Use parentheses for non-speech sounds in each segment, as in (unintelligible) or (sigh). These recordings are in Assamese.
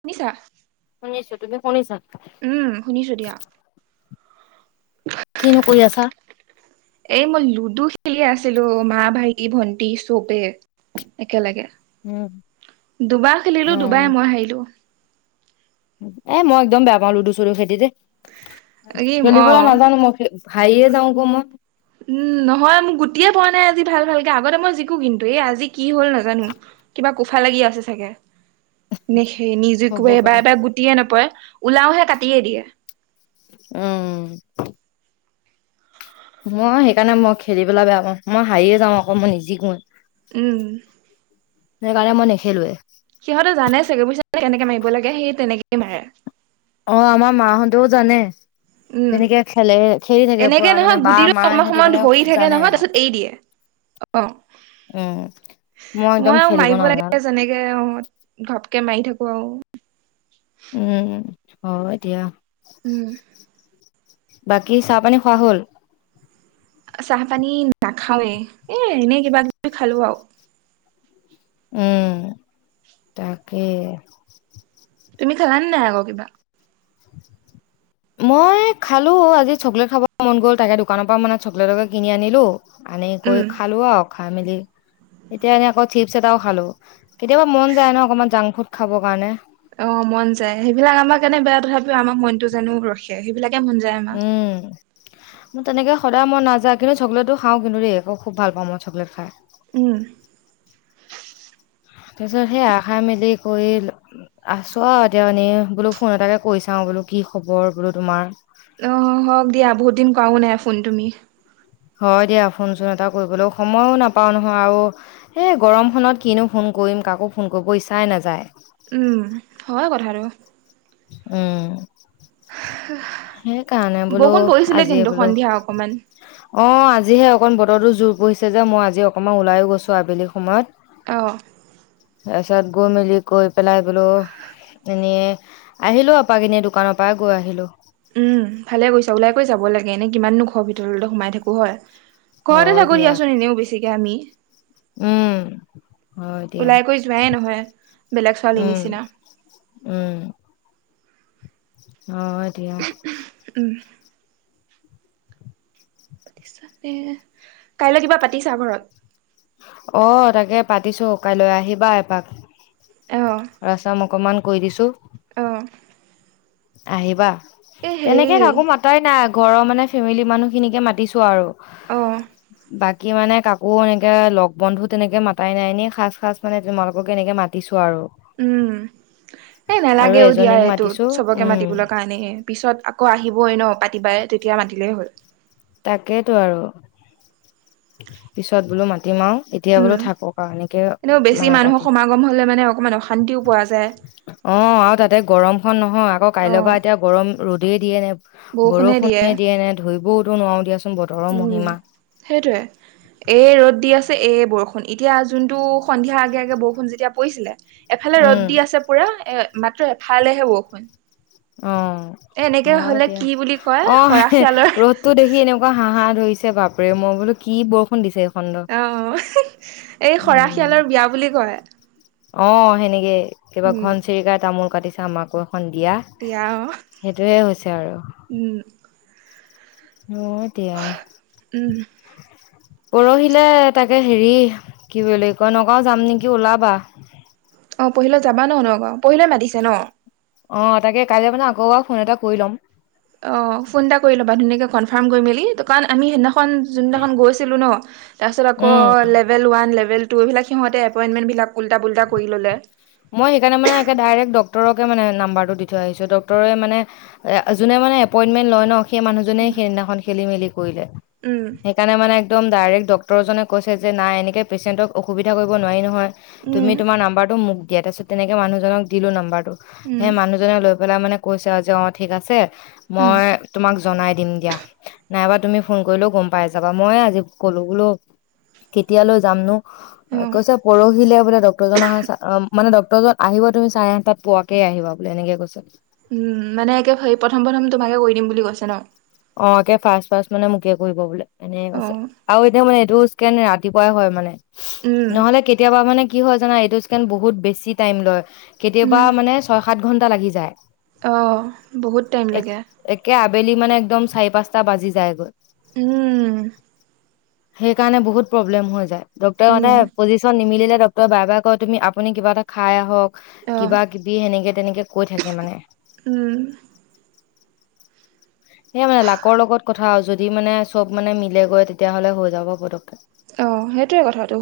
শুনিছা? শুনিছো, তুমি শুনিছা নাই? উম শুনিছো দিয়া। কিনো কৰি আছা? এই মই লুডু খেলি আছিলো মা, ভাইটি-ভন্টি চ'বে একেলেগে। উম। দুবাৰ খেলিলো, উম, দুবাই মই হাৰিলো এ মই একদম বেয়া পাও লুডু-চুডু খেতিতে। এই অ খেলিবলৈ নাজানো মই খে ভাই এ যাওঁ ক মই। উম নহয় মোক গোটিয়েই পোৱা নাই আজি ভাল-ভালকে আগতে মই জিকো কিন্তু, এই আজি কি হ'ল নাজানো। কিবা কোফা লাগি আছে চাগে? নে সেই নিজু হ'ব কোবাৰ পাৰে। এবাৰ গুটিয়ে নপৰে, ওলাওহে কাটিয়ে দিয়ে। উম। মই সেইকাৰণে মই খেলি পেলাই বেয়া পাওঁ। মই হাৰিয়ে যাওঁ আকৌ মই নিজিকোৱে। উম। সেইকাৰণে মই নেখেলোএ। সিহঁতে জানে চাগে (unintelligible) কেনেকে মাৰিব লাগে, সি তেনেকেই মাৰে। অ আমাৰ মাহঁতেও জানে। উম তেনেকে খেলে, খেলি থাকে এনেকে পুৰা মানে নহয় বা, গুটিটো মা অকমান সিহঁতি সময় মানে ধৰি খুব থাকে জানে নহয় আৰু। তাৰপিছত এৰি দিয়ে অ। উম, মই একদম আৰু খেলিব মাৰিব লাগে নাজানো। যেনেকে অত ঘাপকে মাৰি থাকো আৰু উম হয় দিয়া। উম। বাকী চাহ পানী খোৱা হ'ল? চাহ পানী নাখাওৱে এ এনে কিবা -কিবি খালো আওঁ। উম, তাকে। তুমি খালানে নাই আকৌ কিবা? মই খালো, আজি চকলেট খাব মন গ'ল তাকে দোকানৰ পৰা মানে চকলেটকে কিনি আনিলো। আনে কৰি উম খালো আউ, খাই মেলি। এতিয়া এনেই আকৌ চিপছ এটাও খালো। কেতিয়াবা মন যায় ন অকনমান জাংক ফুড খাবৰ কাৰণে। অ, মন যায় সেইবিলাক আমাৰ কাৰণে বেয়া তথাপিও আমাৰ মনটো জানো ৰখে, সেইবিলাকে মন যায় আমাৰ। উম মোৰ তেনেকে সদায় মই নাযা কিন্তু চকলেটো খাওঁ কিন্তু দেই মই খুব ভাল পাওঁ মই চকলেট খাই। উম, তাৰছত সেইয়া আহা মেলি কৰি আছো আও এতিয়া মানে বোলো ফোন এটাকে কৰিছাওঁ বোলো কি খবৰ বোলো তোমাৰ? অ, হওক দিয়া বহুত দিন কৰাও নাই ফোন তুমি। হয় দিয়া ফোনচোন এটা কৰিবলৈও সময়ো নাপাওঁ নহয় আৰু। হে গৰমখনত কিনো ফোন কৰিম কাকো ফোন কৰিব ইচ্ছাই নাযায়। উম, হয় কথাটো। উম, সেইকাৰণে বোলো বৰষুণ পৰিছিলে আজিয়ে কিন্তু বোলো। সন্ধিয়া অকমান অ, আজিহে অকন বতৰতো জোৰ পৰিছে যে মই আজি অকমান ওলায়ো গৈছো আবেলি সময়ত। অ', তাৰছত গৈ মেলি কৈ পেলাই বোলো এনে আহিলো আপাক এনে দোকানৰ পা গৈ আহিলো। উম, ভালে গৈছ ওলাই কৈ যাব লাগে এনেই কিমাননো ঘৰৰ ভিতৰলে সোমাই থাকো হয়। গৰতে হয় থাকো‌ দিয়া দিয়াচোন এনেও বেছিকে আমি। উম। হয় দিয়া ওলাই কৈ যোৱাই নহয় বেলেগ ছোৱালী উম, নিচিনা। উম। অ, হয় দিয়া। উম, পিচতে কাইলৈ কিবা পাতিছা ঘৰত? অ, তাকে পাতিছো কাইলৈ আহিবা এপাক। অ ৰাচম অকমান কৰি দিছোঁ। অ', আহিবা এই হেৰি তেনেকে কাকো মাতাই নাই ঘৰৰ মানে ফেমিলি মানুহ খিনিকে মাতিছো আৰু। অ', বাকী মানে কাকো এনেকে লগ বন্ধু তেনেকে মাতাই নাই এনে খাচ - খাচ মানে তোমালোকক এনেকে মাতিছো আৰু। উম, এ আৰু নেলাগেও দিয়া এজনীক এইটো চব মাতিছো চবকে উম মাতিবলে কাৰণে হে পিছত আকৌ আহিবই ন, পাতিবাই তেতিয়া মাতিলেই হ'ল। তাকেইতো আৰু। পিছত বোলো মাতিম আও এতিয়া উম বোলো থাকক আও এনেকে মানে পাতিম। শান্তিও পোৱা যায়। অ, আৰু তাতে গৰমখন নহয় আকৌ অ কাইলৈ বা এতিয়া গৰম ৰ'দেই দিয়ে নে বৰষুণে দিয়ে নে ধৰিবওতো নোৱাৰো দিয়াচোন বতৰৰ উম মহিমা। সেইটোৱে এই ৰ'দ দি আছে এই বৰষু ষুণ এতিয়া যোনটো সন্ধিয়া আগে- আগে বৰষুণ যেতিয়া পৰিছিলে এফালে উম ৰ'দ দি আছে পুৰা এ মাত্ৰ এফালেহে বৰষুণ। অ, এ এনেকে হয় হলে দিয়া কি বুলি কয় অ, হে খৰাশিয়ালৰ ৰ'দটো দেখি এনেও এনেকুৱা হাহা ধৰিছে বাপৰে মই বোলো কি বৰষুণ দিছে। এইখন ৰ। অ, (unintelligible) এই খৰা উম শিয়ালৰ বিয়া বুলি কয়। অ, সেনেকে কিবা উম ঘন চিৰিকাই তামোল কাটিছে আমাকো এখন দিয়া। এতিয়া অ, সেইটোয়ে হৈছে আৰু উম। হব এতিয়া। উম পৰহিলে তাকে হেৰি কি বুলি কয়, নগাওঁ যাম নেকি ওলাবা। অ পহিলৈ যাব ন নগাঁও, পৰহিলে মাতিছে ন। অ, তাকে কাইলে মানে আকৌএবাৰ ফোন এটা কৰি ল'ম। অ, ফোন এটা কৰি ল'বা ধুনীয়াকে কনফাৰ্ম কৰি মেলি তো কাৰণ আমি সেদিনাখন পন যোনদিনাখন গৈছিলো ন, তাৰপিছত আকৌ উম লেবেল ওৱান লেবেল টু তহ এইবিলাক সিহঁতে এপইণ্টমেণ্টবিলাক উল্টা পুলটা কৰি ল'লে। মই সেইকাৰণে মানে ডাইৰেক্ট ডক্তৰকে মানে নাম্বাৰটো দি থৈ আহিছো ডক্ততৰে মানে। যোনে মানে এপইন্টমেন্ট লয় ন সেই মানুহজনে উম, সেইদিনাখন খেলি মেলি কৰিলে। উম, সেইকাৰণে মানে একদম ডাইৰেক্ট ডক্তটৰজনে কৈছে যে নাই এনেকৈ পেচেণ্টক অসুবিধা কৰিব নোৱাৰি নহয়। তুমি তোমাৰ নাম্বাৰটো মোক দিয়া তাৰপিছত তেনেকে মানুহজনক দিলো নাম্বাৰটো উম, সে মানুহ- জনে লৈ পেলাই মানে কৈছে আৰু যে অ ঠিক আছে উম, মই- তোমাক জনাই দিম দিয়া নাইবা তুমি ফোন কৰিলেও গম পাই যাবা মই আজি ক'লো বোলো- কেতিয়ালৈ যামনো অ' কৈছে পৰহিলে বোলে ডক্তৰ জন অহা- মানে ডক্তৰ জন আহিব তুমি চাৰে আঠটাত পোৱাকে আহিবা বোলে এনেকে কৈছে। উম মানে একে হে প্ৰথম প্ৰথম তোমাকে কৰি দিম বুলি কৈছে ন। অ কে ফাৰ্চ ফাৰ্চ মানে মোকে কৰিব বোলে এনেকে কৈছে। অ' আৰু এতিয়া মানে এইটো ইচকেন ৰাতিপুৱাই হয় মানে উম, নহলে কেতিয়াবা মানে- কি হয় জানা এইটো ইচকেন বহুত বেছি টাইম লয় উম, কেতিয়াবা মানে ছয় সাত ঘন্টা লাগি যায়। অ বহুত টাইম এক লাগে। একে আবেলি মানে একদম চাৰি পাঁচটা বাজি যায়গৈ। উম সেই কাৰণে বহুত প্ৰব্লেম হৈ যায় ডক্তৰ উম, মানে পজিশন নিমিলিলে- তই বাৰে বাৰে কয় তুমি আপুনি কিবা এটা খাই আহক অ' কিবা কিবি সেনেকে তেনেকে কৈ থাকে মানে। উম সেই মানে লাকৰ লগত কথা আৰু যদি মানে চব মানে মিলে গৈ তেতিয়াহ'লে হৈ যাব পতককে অ সেইটোৱে কথাটো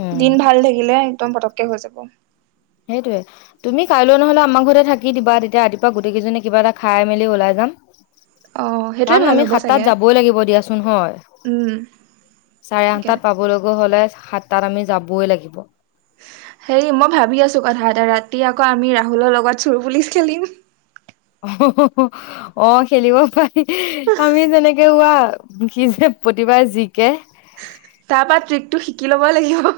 উম দিন ভাল থাকিলে একদম পতককে হৈ যাব। সেইটোৱে তুমি কাইলৈ নহ'লে আমাৰ ঘৰতে থাকি দিবা তেতিয়া ৰাতিপুৱা গোটেইজনী কিবা এটা খাই মেলি ওলাই যাম। অ' সেইটোৱে কাৰণ ভাল আমি হ'ব সাত চাগে। তাত যাবই লাগিব দিয়াচোন হয়। উম। চাৰে তাকে আঠটাত পাবলগৈ হলে সাত তাত আমি যাবই লাগিব। হেৰি মই ভাবি আছোঁ কথা এটা ৰাতি আকৌ আমি ৰাহুলৰ লগত চোৰ পুলিচ খেলিম। অ অ অ খেলিব পাৰি আমি যেনেকে হোৱা- সি যে প্ৰতিবাৰে জিকে। তাৰ পৰা ট্ৰিকটো শিকি ল'ব লাগিব।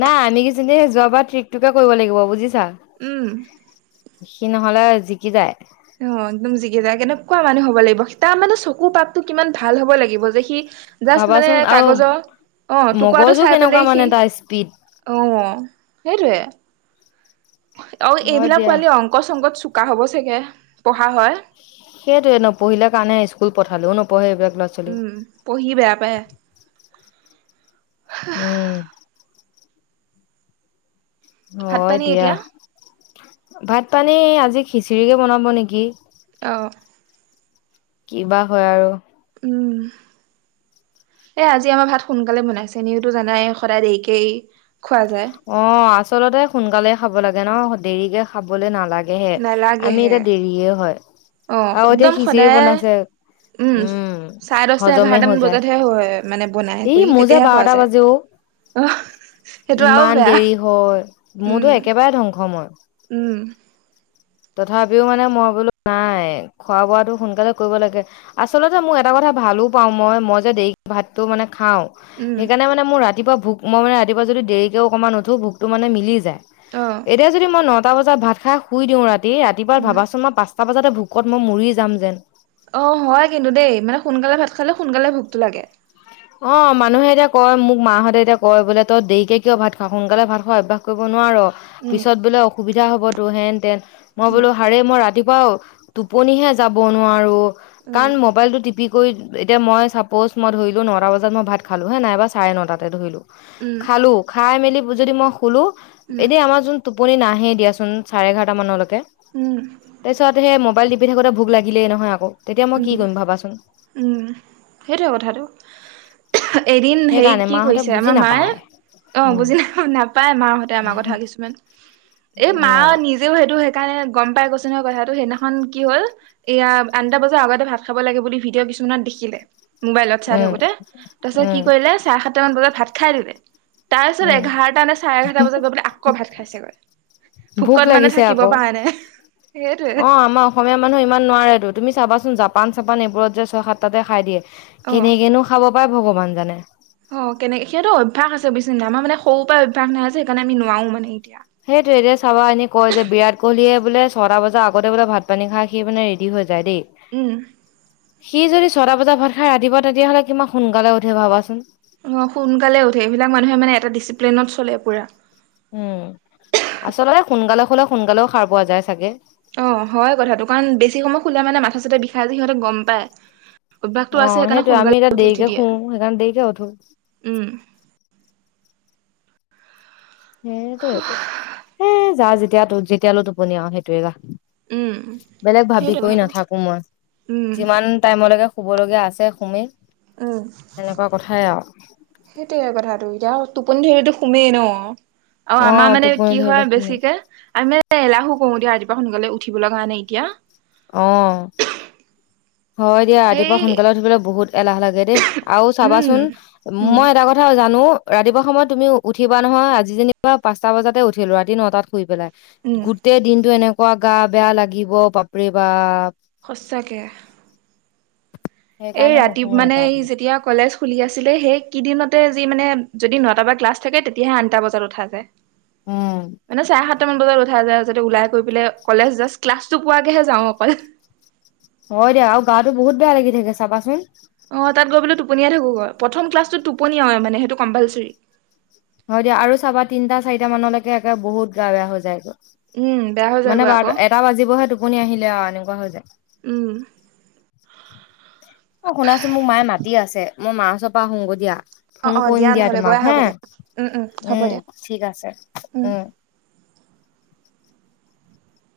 নাই আমি কেজনীয়ে যোৱাবাৰ ট্ৰিকটোকে কৰিব লাগিব বুজিছা। উম সি নহলে জিকি যায়। অ একদম জিকি যায় কেনেকুৱা মানুহ হ'ব লাগিব তাৰ মানে চকু পাপটো কিমান ভাল হব লাগিব যে সি- জাষ্ট মানে ভাবাচোন আৰু কাগজৰ অ টুকুৰাটো মগজু চাই কেনেকুৱা পেলাই মানে সি- তাৰ স্পীড অঁ সেইটোৱে- অ হয় এইবিলাক দিয়া পোৱালি অংক চংকত চোকা হব চাগে পঢ়া হয়। সেইটোৱে নপঢ়িলে কাৰণে স্কুল পাথালেও নপঢ়ে এইবিলাক লৰা ছ- উম পঢ়ি বেয়া পায়। উম ভাত হয় পানী দিয়া, এতিয়া ভাত পানী আজি খিচিৰিকে বনাব নেকি। অহ কিবা হয় আৰু। উম এই আজি আমাৰ ভাত সোনকালে বনাইছে এনেইতো জানাই সদায় দেৰিকেই খোৱা যায়। অ, আচলতে সোনকালে খাব লাগে ন দেৰিকে খাবলে নালাগে। লাকেহে আমি নালাগেহে এতিয়া দেৰিয়ে হয় অ আৰু এতিয়া একদম খিচিৰি সদায় বনাইছে। উম, চাৰে দহটা হজমে হৈ এঘাৰটামান যায় বজাতহে হয় মানে বনাই এই কৰি মোৰ যে তেতিয়াহে খোৱা বাৰটা যায় বাজে অ, অ সেইটো আৰু ইমান বেয়া দেৰি হয় উম মোৰতো একেবাৰে ধ্বংস মই। উম তথাপিও মানে মই বোলো নাই খোৱা বোৱাটো সোনকালে কৰিব লাগে। আচলতে মোক এটা কথা ভালো পাও মই - মই যে দেৰি ভাতটো মানে খাও উম সেইকাৰণে মানে মোৰ ৰাতিপুৱা ভোক মই মানে ৰাতিপুৱা যদি দেৰিকেও অকণমান দেৰি কেও অকণমান উঠো ভোকটো মানে মিলি যায়। অ এতিয়া যদি মই নটা বজাত ভাত খাই শুই দিও ৰাতি - ৰাতিপুৱা উম ভাবাচোন মই পাঁচ তা বজাতে ভোকত মই মৰি যাম যেন। অ, হয় কিন্তু দেই মানে সোনকালে ভাত খালে সোনকালে ভোকতটো লাগে। অ, মানুহে এতিয়া কয় মোক মাহতে এতিয়া কয় বোলে তই দেৰিকে কিয় ভাত খোৱা সোনকালে ভাত খোৱা অভ্যাস কৰিব নোৱাৰ। উম পিছত বোলে অসুবিধা হ'বতো হেন তেন মই বোলো আৰে মই ৰাতিপুৱা টোপনিহে যাব নোৱাৰো উম কাৰণ মবাইলটো টিপি এতিয়া মই চাপ'জ মই ধৰিলো নটা বজাত মই ভাত খালো হে নাইবা চাৰে নটাতে ধৰিলো উম, খালো খাই মেলি যদি মই শুলো উম এতিয়া আমাৰ যোন টোপনি নাহে দিয়াচোন চাৰে এঘাৰটা মানলৈকে উম তাৰপিছত সেই মোবাইল টিপি থাকোতে ভোক লাগিলেই নহয় আকৌ তেতিয়া মই কি উম কৰিম ভাবাচোন। উম, সেইটোৱে কথাটো। এদিন হেৰি সেইকাৰণে কি মাহঁতে কৰিছে বুজি আমাৰ মায়ে নাপায় অ, উম বুজি নাপ নাপায় মাহতে আমাৰ কথা কিছুমান এই অ মা নিজ ও সেইটো সেইকাৰণে গম পাই কৈছ নহয় কথাটো সেইদিনাখন কি হ'ল এয়া টা বজা আগতে ভাত খাব লাগে বুলি ভিডিঅ' কিছুমানত দেখিলে মোবাইলত চাই উম থাকোতে তাৰপিছত কি উম কৰিলে চাৰে সাতটা মান বজাত ভাত খাই দিলে। তাৰপিছত উম এঘাৰটা নে চাৰে এঘাৰটা বজাত গৈ পেলে আকৌ ভাত খাইছেগৈ। ভোক ভোকত মানে লাগিছে থাকিব আকৌ পৰা নাই অ সেইটোৱে। আমাৰ অসমীয়া মানুহ ইমান নোৱাৰেতো তুমি চাবাচোন জাপান চাপান এইবোৰত যে ছয় সাতটাতে খাই দিয়ে অ কেনেকেনো খাব পাই ভগৱান জানে। অ, কেনেক সিহটো অভ্যাস আ বেছিাই আমাৰ মান সৰুৰ পৰাই অভ্যাস নাই আছে সেইকাৰণ আমি নোৱাৰো মানে এতিয়া। সেইটোৱে এতিয়া চাবা এনে কয় যে বিৰাট কোহলিয়ে বোলে ছটা বজাৰ আগতে বোলে ভাত পানী খাই সি মানে ৰেডি হৈ যায় দেই উম, সি যদি ছটা বজাত ভাত খাই ৰান্ধিব তেতিয়াহলে কিমান সোনকালে উঠে ভাবাচোন। অ, সোনকালে উঠে স এইবিলাক মানুহে মানে এটা ডিচিপ্লিনত চলে পুৰা। উম, আচলতে সোনকালে হ'লে সোনকালেও সাৰ পোৱা যায় চাগে। অ, হয় কথাটো কাৰণ বেছি সময় খোলা মানে মাথা চাথা বিষাই যে সিহঁতে গম পায়। অভ্যাসটো আছে অ', সেইকাৰণে সেইটোয়ে আমি এতিয়া সোনকালে উঠি - দেৰিকে উঠি শু দিয়ে সেইকাৰণে দেৰিকে উঠো উম, সেইটোয়ে হেই যা যেতিয়া যেতিয়ালৈ টোপনি আৰু সেইটোয়ে। উম বেলেগ ভাবি সেইটোৱে কৰি কথাটো নাথাকো মই উম যিমান টাইমলৈকে শুবলগীয়া আছে সোমেই। উম, সেইটোৱে কথাটো এতিয়া টোপনি ধৰিলেটো সোমেই ন। অ, আমাৰ অ', মানে টোপনি কি ধৰিলে হয় শুমেই বেছিকে আমি মানে এ-এলাহো ক-কৰো দিয়া ৰাতিপুৱা সোনকালে উঠিব লগা নাই এতিয়া। অ', হয় দিয়া সেই ৰাতিপুৱা সোনকালে উঠিবলৈ বহুত এলাহ লাগে দেই আৰু উম চাবাচোন। উম মই এটা কথা জানো ৰাতিপুৱা সময়ত তুমি উঠিবা নহয় আজি যেনিব বা পাঁচ পাচটা বজাতে উঠিলো ৰাতি নটাত শুই পেলাই। উম গোটেই দিনটো এনেকুৱা গা বেয়া লাগিব বাপৰে বাপ। সঁচাকে। এই সেইকাৰণে ৰাতি নুশুৱে মানে এটা এই বোলো যেতিয়া কলেজ খুলি আছিলে সেই কিদিনতে যি মানে যদি নটা বা ক্লাছ থাকে তেতিয়াহে আঠটা বজাত উঠা যায়। উম মানে চাৰে সাতটামান বজাত উঠাই যায় যাতে ওলাই, গৈ পেলাই কলেজ জাষ্ট ক্লাছটো পোৱাকৈহে যাওঁ অকল। হয় দে আৰু গাটো বহুত বেয়া লাগি থাকে চাবাচোন। অ, তাত গৈ পানে টোপনিয়াই থাকোগৈ প্ৰথম ক্লাছটোত টোপনিয়াওয়ে মানে সেইটো কম্পালচৰি। হয় দিয়া আৰু চাবা তিনিটা চাৰিটা মানলৈকে একে বহুত গা বেয়া হৈ উম বেয়া হৈ যায়। মানে যায়গৈ আকৌ বাৰ এটা বাজিবহে টোপনি আহিলে আৰু এনেকুৱা হৈ যায়। উম, অ শুনাচোন মোৰ মায়ে মাতি আছে মই মাৰ ওৰ পৰা আহোঁগৈ দিয়া। অ ফোন অ কৰিম দিয়া নহ'লে গৈ তোমাক হা আহাগৈ দিয়া। উম হ'ব দিয়া উম ঠিক আছে উম।